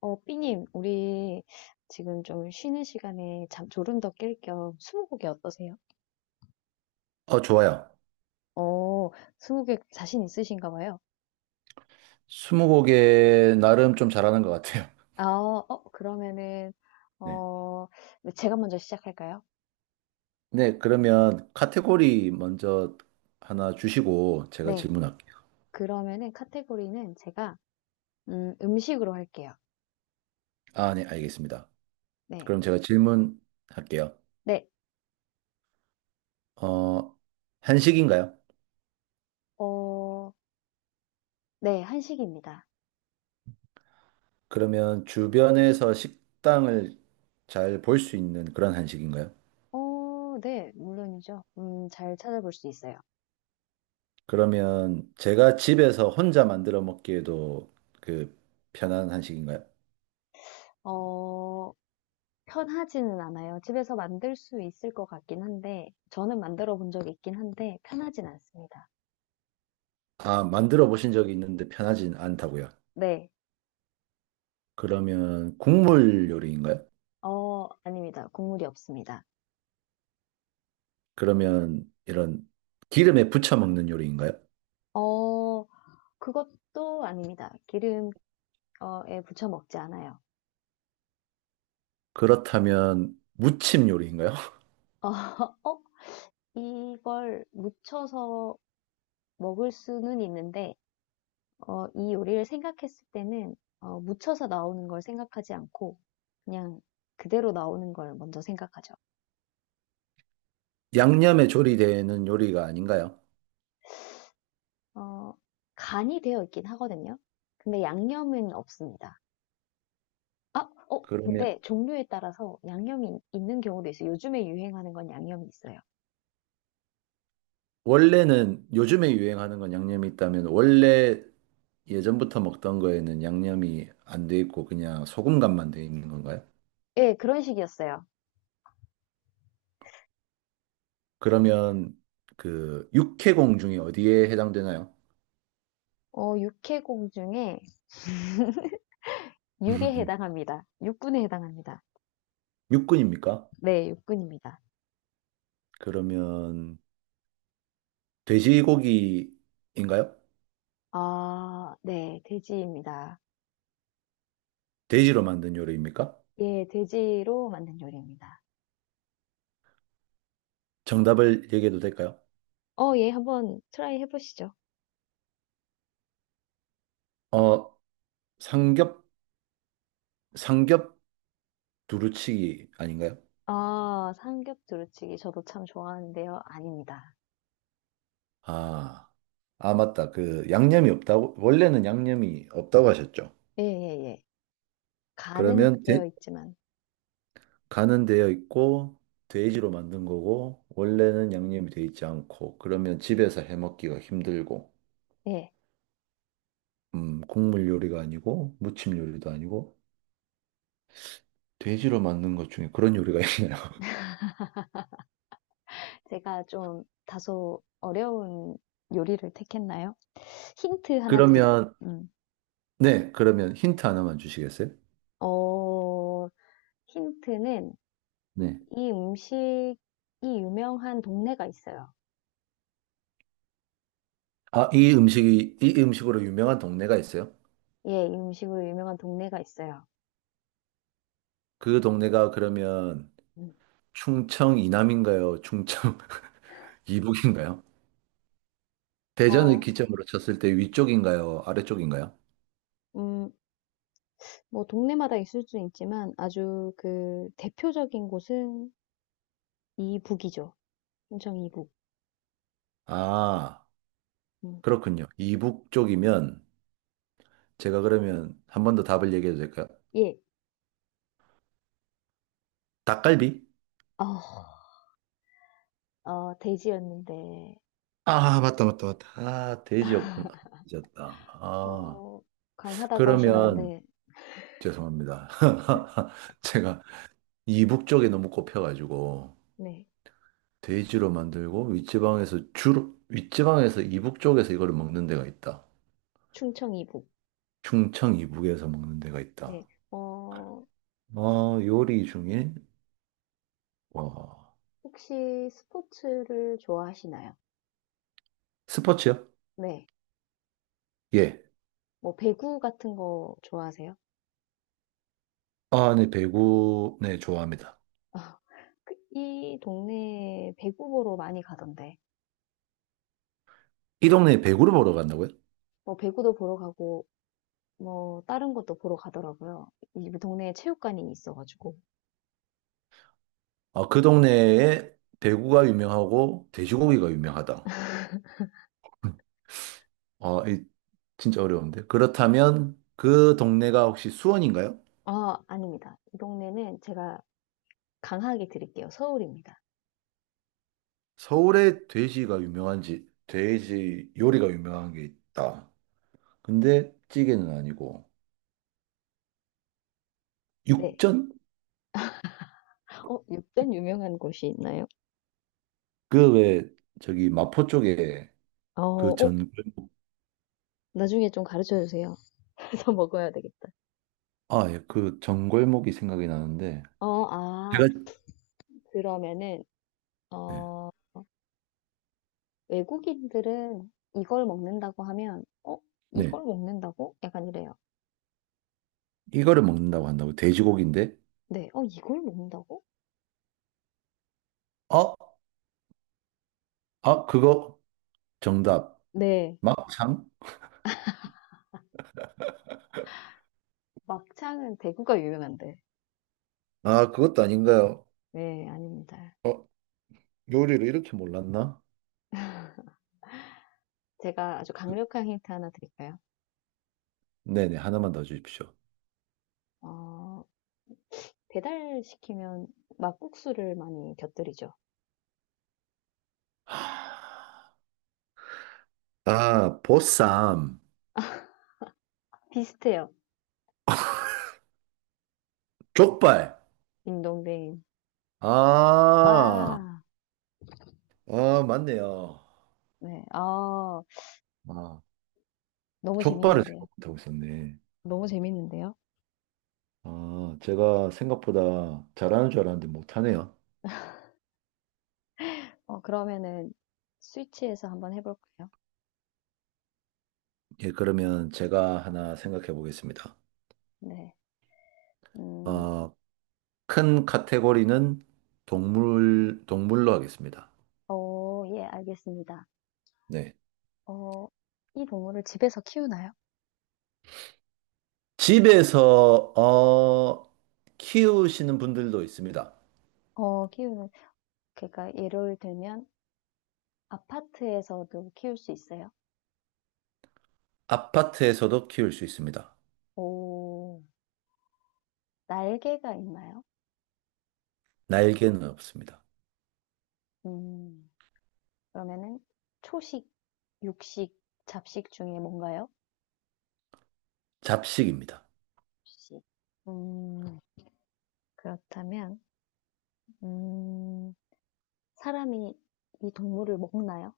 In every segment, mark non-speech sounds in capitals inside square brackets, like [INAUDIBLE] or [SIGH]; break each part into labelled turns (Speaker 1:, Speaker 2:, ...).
Speaker 1: 삐님, 우리 지금 좀 쉬는 시간에 잠 졸음 더 깰 겸 스무고개 어떠세요?
Speaker 2: 좋아요.
Speaker 1: 어, 스무고개 자신 있으신가 봐요.
Speaker 2: 스무고개 나름 좀 잘하는 것 같아요.
Speaker 1: 아, 그러면은,
Speaker 2: [LAUGHS] 네.
Speaker 1: 어, 네, 제가 먼저 시작할까요?
Speaker 2: 네, 그러면 카테고리 먼저 하나 주시고 제가
Speaker 1: 네.
Speaker 2: 질문할게요.
Speaker 1: 그러면은 카테고리는 제가, 음식으로 할게요.
Speaker 2: 아, 네, 알겠습니다.
Speaker 1: 네.
Speaker 2: 그럼 제가 질문할게요.
Speaker 1: 네.
Speaker 2: 어, 한식인가요?
Speaker 1: 어, 네. 한식입니다.
Speaker 2: 그러면 주변에서 식당을 잘 볼 수 있는 그런 한식인가요?
Speaker 1: 네. 물론이죠. 잘 찾아볼 수 있어요.
Speaker 2: 그러면 제가 집에서 혼자 만들어 먹기에도 그 편한 한식인가요?
Speaker 1: 어, 편하지는 않아요. 집에서 만들 수 있을 것 같긴 한데 저는 만들어 본 적이 있긴 한데 편하진 않습니다.
Speaker 2: 아, 만들어 보신 적이 있는데 편하진 않다고요.
Speaker 1: 네.
Speaker 2: 그러면 국물 요리인가요?
Speaker 1: 아닙니다. 국물이 없습니다.
Speaker 2: 그러면 이런 기름에 부쳐 먹는 요리인가요?
Speaker 1: 어, 그것도 아닙니다. 기름, 에 부쳐 먹지 않아요.
Speaker 2: 그렇다면 무침 요리인가요? [LAUGHS]
Speaker 1: 어, [LAUGHS] 어? 이걸 무쳐서 먹을 수는 있는데 이 요리를 생각했을 때는 무쳐서 나오는 걸 생각하지 않고 그냥 그대로 나오는 걸 먼저 생각하죠.
Speaker 2: 양념에 조리되는 요리가 아닌가요?
Speaker 1: 어, 간이 되어 있긴 하거든요. 근데 양념은 없습니다. 아,
Speaker 2: 그러면
Speaker 1: 근데 종류에 따라서 있는 경우도 있어요. 요즘에 유행하는 건 양념이 있어요.
Speaker 2: 원래는 요즘에 유행하는 건 양념이 있다면 원래 예전부터 먹던 거에는 양념이 안 돼 있고 그냥 소금간만 돼 있는 건가요?
Speaker 1: 예, 그런 식이었어요.
Speaker 2: 그러면 그 육해공 중에 어디에 해당되나요?
Speaker 1: 어, 육해공 중에 [LAUGHS] 육에
Speaker 2: [LAUGHS]
Speaker 1: 해당합니다. 육군에 해당합니다.
Speaker 2: 육군입니까?
Speaker 1: 네, 육군입니다.
Speaker 2: 그러면 돼지고기인가요?
Speaker 1: 아, 네, 돼지입니다.
Speaker 2: 돼지로 만든 요리입니까?
Speaker 1: 예, 돼지로 만든 요리입니다.
Speaker 2: 정답을 얘기해도 될까요?
Speaker 1: 예, 한번 트라이 해보시죠.
Speaker 2: 어, 삼겹, 삼겹 두루치기 아닌가요?
Speaker 1: 아, 삼겹 두루치기 저도 참 좋아하는데요. 아닙니다.
Speaker 2: 아, 아, 맞다. 그, 양념이 없다고, 원래는 양념이 없다고 하셨죠.
Speaker 1: 예, 예, 예. 간은
Speaker 2: 그러면 돼-
Speaker 1: 되어 있지만,
Speaker 2: 간은 되어 있고, 돼지로 만든 거고, 원래는 양념이 되어 있지 않고, 그러면 집에서 해 먹기가 힘들고,
Speaker 1: 네.
Speaker 2: 국물 요리가 아니고, 무침 요리도 아니고, 돼지로 만든 것 중에 그런 요리가 [LAUGHS] 있나요?
Speaker 1: 제가 좀 다소 어려운 요리를 택했나요? 힌트 하나 드릴,
Speaker 2: 그러면,
Speaker 1: 음.
Speaker 2: 네, 그러면 힌트 하나만 주시겠어요?
Speaker 1: 어, 힌트는
Speaker 2: 네.
Speaker 1: 이 음식이 유명한 동네가 있어요.
Speaker 2: 아, 이 음식이, 이 음식으로 유명한 동네가 있어요?
Speaker 1: 예, 이 음식으로 유명한 동네가 있어요.
Speaker 2: 그 동네가 그러면
Speaker 1: 음.
Speaker 2: 충청 이남인가요? 충청 [LAUGHS] 이북인가요? 대전을
Speaker 1: 어,
Speaker 2: 기점으로 쳤을 때 위쪽인가요? 아래쪽인가요?
Speaker 1: 음, 뭐 동네마다 있을 수는 있지만 아주 그 대표적인 곳은 이북이죠. 충청 이북.
Speaker 2: 아,
Speaker 1: 음.
Speaker 2: 그렇군요. 이북 쪽이면 제가 그러면 한 번 더 답을 얘기해도 될까요?
Speaker 1: 예.
Speaker 2: 닭갈비?
Speaker 1: 어, 어, 돼지였는데
Speaker 2: 아, 맞다, 맞다, 맞다. 아, 돼지였구나. 잊었다. 아,
Speaker 1: 어, 강하다고
Speaker 2: 그러면
Speaker 1: 하셨는데,
Speaker 2: 죄송합니다. [LAUGHS] 제가 이북 쪽에 너무 꼽혀가지고.
Speaker 1: 네,
Speaker 2: 돼지로 만들고 윗지방에서 주로 윗지방에서 이북 쪽에서 이거를 먹는 데가 있다.
Speaker 1: 충청 이북.
Speaker 2: 충청 이북에서 먹는 데가
Speaker 1: 네,
Speaker 2: 있다.
Speaker 1: 어,
Speaker 2: 요리 중에 와
Speaker 1: 혹시 스포츠를 좋아하시나요?
Speaker 2: 스포츠요?
Speaker 1: 네,
Speaker 2: 예.
Speaker 1: 뭐 배구 같은 거 좋아하세요?
Speaker 2: 아, 네, 배구 네, 좋아합니다.
Speaker 1: 아, 그이 동네에 배구 보러 많이 가던데,
Speaker 2: 이 동네에 배구를 보러 간다고요?
Speaker 1: 뭐 배구도 보러 가고, 뭐 다른 것도 보러 가더라고요. 이 동네에 체육관이 있어가지고.
Speaker 2: 아, 그 동네에 배구가 유명하고 돼지고기가 유명하다. 아, 이 진짜 어려운데. 그렇다면 그 동네가 혹시 수원인가요?
Speaker 1: 아, 아닙니다. 이 동네는 제가 강하게 드릴게요. 서울입니다.
Speaker 2: 서울에 돼지가 유명한지 돼지 요리가 유명한 게 있다. 근데 찌개는 아니고
Speaker 1: 네.
Speaker 2: 육전?
Speaker 1: 육전 유명한 곳이 있나요?
Speaker 2: 그 왜 저기 마포 쪽에
Speaker 1: 어,
Speaker 2: 그
Speaker 1: 어,
Speaker 2: 전,
Speaker 1: 나중에 좀 가르쳐 주세요. 더 먹어야 되겠다.
Speaker 2: 아, 예, 그 전골목이 생각이 나는데
Speaker 1: 어, 아,
Speaker 2: 제가
Speaker 1: 그러면은,
Speaker 2: 네,
Speaker 1: 어, 외국인들은 이걸 먹는다고 하면,
Speaker 2: 네.
Speaker 1: 이걸 먹는다고? 약간 이래요.
Speaker 2: 이거를 먹는다고 한다고 돼지고기인데
Speaker 1: 네, 이걸 먹는다고?
Speaker 2: 어? 아, 그거 정답
Speaker 1: 네,
Speaker 2: 막창?
Speaker 1: 막창은 대구가 유명한데.
Speaker 2: 아, 그것도 아닌가요?
Speaker 1: 네, 아닙니다.
Speaker 2: 어, 요리를 이렇게 몰랐나?
Speaker 1: 제가 아주 강력한 힌트 하나 드릴까요?
Speaker 2: 네네, 하나만 더 주십시오.
Speaker 1: 어, 배달시키면 막국수를 많이 곁들이죠.
Speaker 2: 하, 아, 보쌈,
Speaker 1: 비슷해요.
Speaker 2: 족발.
Speaker 1: 딩동댕.
Speaker 2: 아,
Speaker 1: 와,
Speaker 2: 아, 맞네요.
Speaker 1: 네, 아
Speaker 2: 아,
Speaker 1: 너무
Speaker 2: 족발을
Speaker 1: 재밌는데요.
Speaker 2: 생각 못하고 있었네.
Speaker 1: 너무 재밌는데요?
Speaker 2: 아, 제가 생각보다 잘하는 줄 알았는데 못하네요.
Speaker 1: 그러면은 스위치에서 한번 해볼까요?
Speaker 2: 예, 그러면 제가 하나 생각해 보겠습니다.
Speaker 1: 네. 음,
Speaker 2: 어, 큰 카테고리는 동물, 동물로 하겠습니다.
Speaker 1: 어, 예, 알겠습니다.
Speaker 2: 네.
Speaker 1: 어, 이 동물을 집에서 키우나요?
Speaker 2: 집에서 키우시는 분들도 있습니다.
Speaker 1: 키우는, 그러니까 예를 들면 아파트에서도 키울 수 있어요.
Speaker 2: 아파트에서도 키울 수 있습니다.
Speaker 1: 오, 날개가 있나요?
Speaker 2: 날개는 없습니다.
Speaker 1: 음, 그러면은 초식, 육식, 잡식 중에 뭔가요? 혹
Speaker 2: 잡식입니다.
Speaker 1: 식 음, 그렇다면, 음, 사람이 이 동물을 먹나요?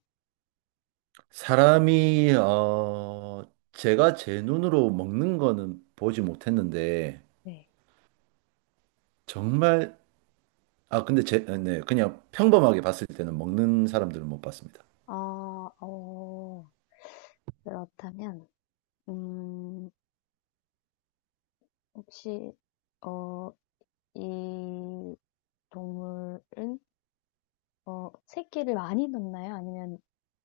Speaker 2: 사람이, 제가 제 눈으로 먹는 거는 보지 못했는데,
Speaker 1: 네.
Speaker 2: 정말 아, 근데 제, 아, 네, 그냥 평범하게 봤을 때는 먹는 사람들은 못 봤습니다.
Speaker 1: 아, 어, 그렇다면, 음, 혹시, 어, 이 동물은, 새끼를 많이 낳나요? 아니면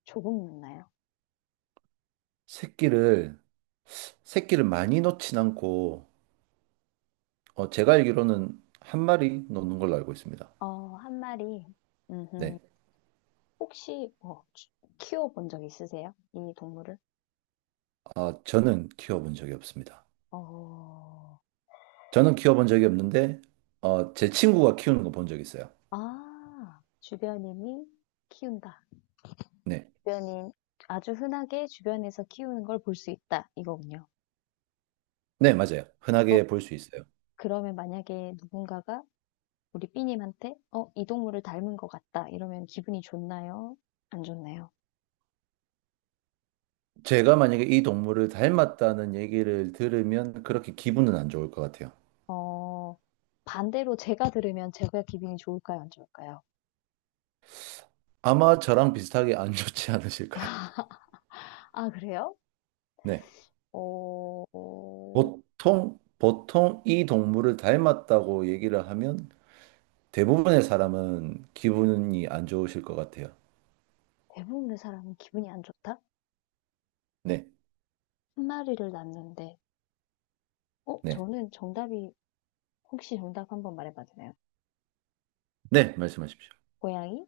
Speaker 1: 조금 낳나요?
Speaker 2: 새끼를, 새끼를 많이 놓진 않고, 제가 알기로는 한 마리 놓는 걸로 알고 있습니다.
Speaker 1: 어, 한 마리. 음,
Speaker 2: 네.
Speaker 1: 혹시, 키워본 적 있으세요? 이 동물을?
Speaker 2: 아, 저는 키워본 적이 없습니다.
Speaker 1: 어,
Speaker 2: 저는 키워본 적이 없는데, 제 친구가 키우는 거 본 적 있어요.
Speaker 1: 아, 주변인이 키운다.
Speaker 2: 네.
Speaker 1: 주변인, 아주 흔하게 주변에서 키우는 걸 볼 수 있다. 이거군요.
Speaker 2: 네, 맞아요.
Speaker 1: 어,
Speaker 2: 흔하게 볼 수 있어요.
Speaker 1: 그러면 만약에 누군가가 우리 삐님한테 이 동물을 닮은 것 같다 이러면 기분이 좋나요? 안 좋나요?
Speaker 2: 제가 만약에 이 동물을 닮았다는 얘기를 들으면 그렇게 기분은 안 좋을 것 같아요.
Speaker 1: 어, 반대로 제가 들으면 제가 기분이 좋을까요? 안 좋을까요?
Speaker 2: 아마 저랑 비슷하게 안 좋지 않으실까요?
Speaker 1: 아, 그래요?
Speaker 2: 네.
Speaker 1: 어, 어,
Speaker 2: 보통, 보통 이 동물을 닮았다고 얘기를 하면 대부분의 사람은 기분이 안 좋으실 것 같아요.
Speaker 1: 대부분의 사람은 기분이 안 좋다?
Speaker 2: 네,
Speaker 1: 한 마리를 낳는데,
Speaker 2: 네,
Speaker 1: 저는 정답이, 혹시 정답 한번 말해봐도 되나요?
Speaker 2: 네, 말씀하십시오.
Speaker 1: 고양이?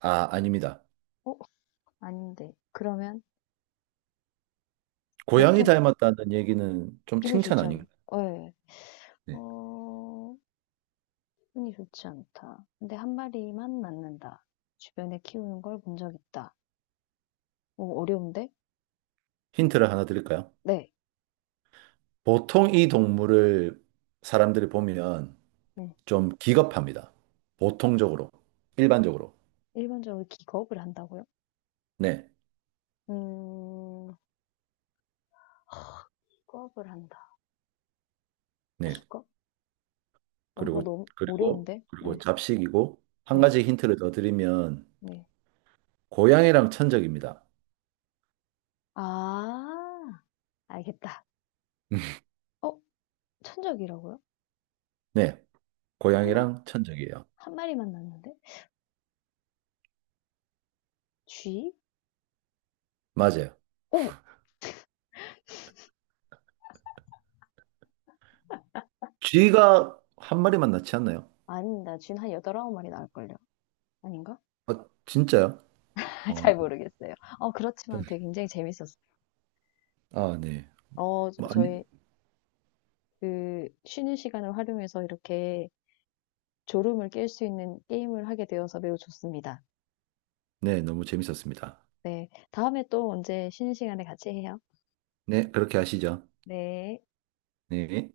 Speaker 2: 아, 아닙니다.
Speaker 1: 어, 아닌데. 그러면
Speaker 2: 고양이
Speaker 1: 보통
Speaker 2: 닮았다는 얘기는 좀
Speaker 1: 기분이
Speaker 2: 칭찬
Speaker 1: 좋잖아요.
Speaker 2: 아닌가요?
Speaker 1: 네.
Speaker 2: 네.
Speaker 1: 어, 흔히 좋지 않다. 근데 한 마리만 낳는다. 주변에 키우는 걸 본 적 있다. 오, 어려운데?
Speaker 2: 힌트를 하나 드릴까요?
Speaker 1: 네.
Speaker 2: 보통 이 동물을 사람들이 보면
Speaker 1: 네.
Speaker 2: 좀 기겁합니다. 보통적으로, 일반적으로.
Speaker 1: 일반적으로 기겁을 한다고요?
Speaker 2: 네,
Speaker 1: 음, 기겁을 한다.
Speaker 2: 네.
Speaker 1: 기겁? 이거
Speaker 2: 그리고,
Speaker 1: 너무 어려운데?
Speaker 2: 그리고
Speaker 1: 네.
Speaker 2: 잡식이고, 한
Speaker 1: 네.
Speaker 2: 가지 힌트를 더 드리면,
Speaker 1: 네.
Speaker 2: 고양이랑 천적입니다.
Speaker 1: 아, 알겠다. 어, 천적이라고요?
Speaker 2: 네,
Speaker 1: 한 마,
Speaker 2: 고양이랑 천적이에요.
Speaker 1: 한 마리만 낳는데? 쥐?
Speaker 2: 맞아요.
Speaker 1: 어머!
Speaker 2: 쥐가 한 마리만 낳지 않나요?
Speaker 1: 아니다. 쥐는 한 여덟, 아홉 마리 낳을걸요? 아닌가?
Speaker 2: 아, 진짜요?
Speaker 1: [LAUGHS]
Speaker 2: 어,
Speaker 1: 잘 모르겠어요. 그렇지만 되게 굉장히 재밌었어요.
Speaker 2: 아, 네. 뭐, 아니,
Speaker 1: 저희 그 쉬는 시간을 활용해서 이렇게 졸음을 깰 수 있는 게임을 하게 되어서 매우 좋습니다.
Speaker 2: 네, 너무 재밌었습니다.
Speaker 1: 네. 다음에 또 언제 쉬는 시간에 같이 해요.
Speaker 2: 네, 그렇게 하시죠.
Speaker 1: 네.
Speaker 2: 네.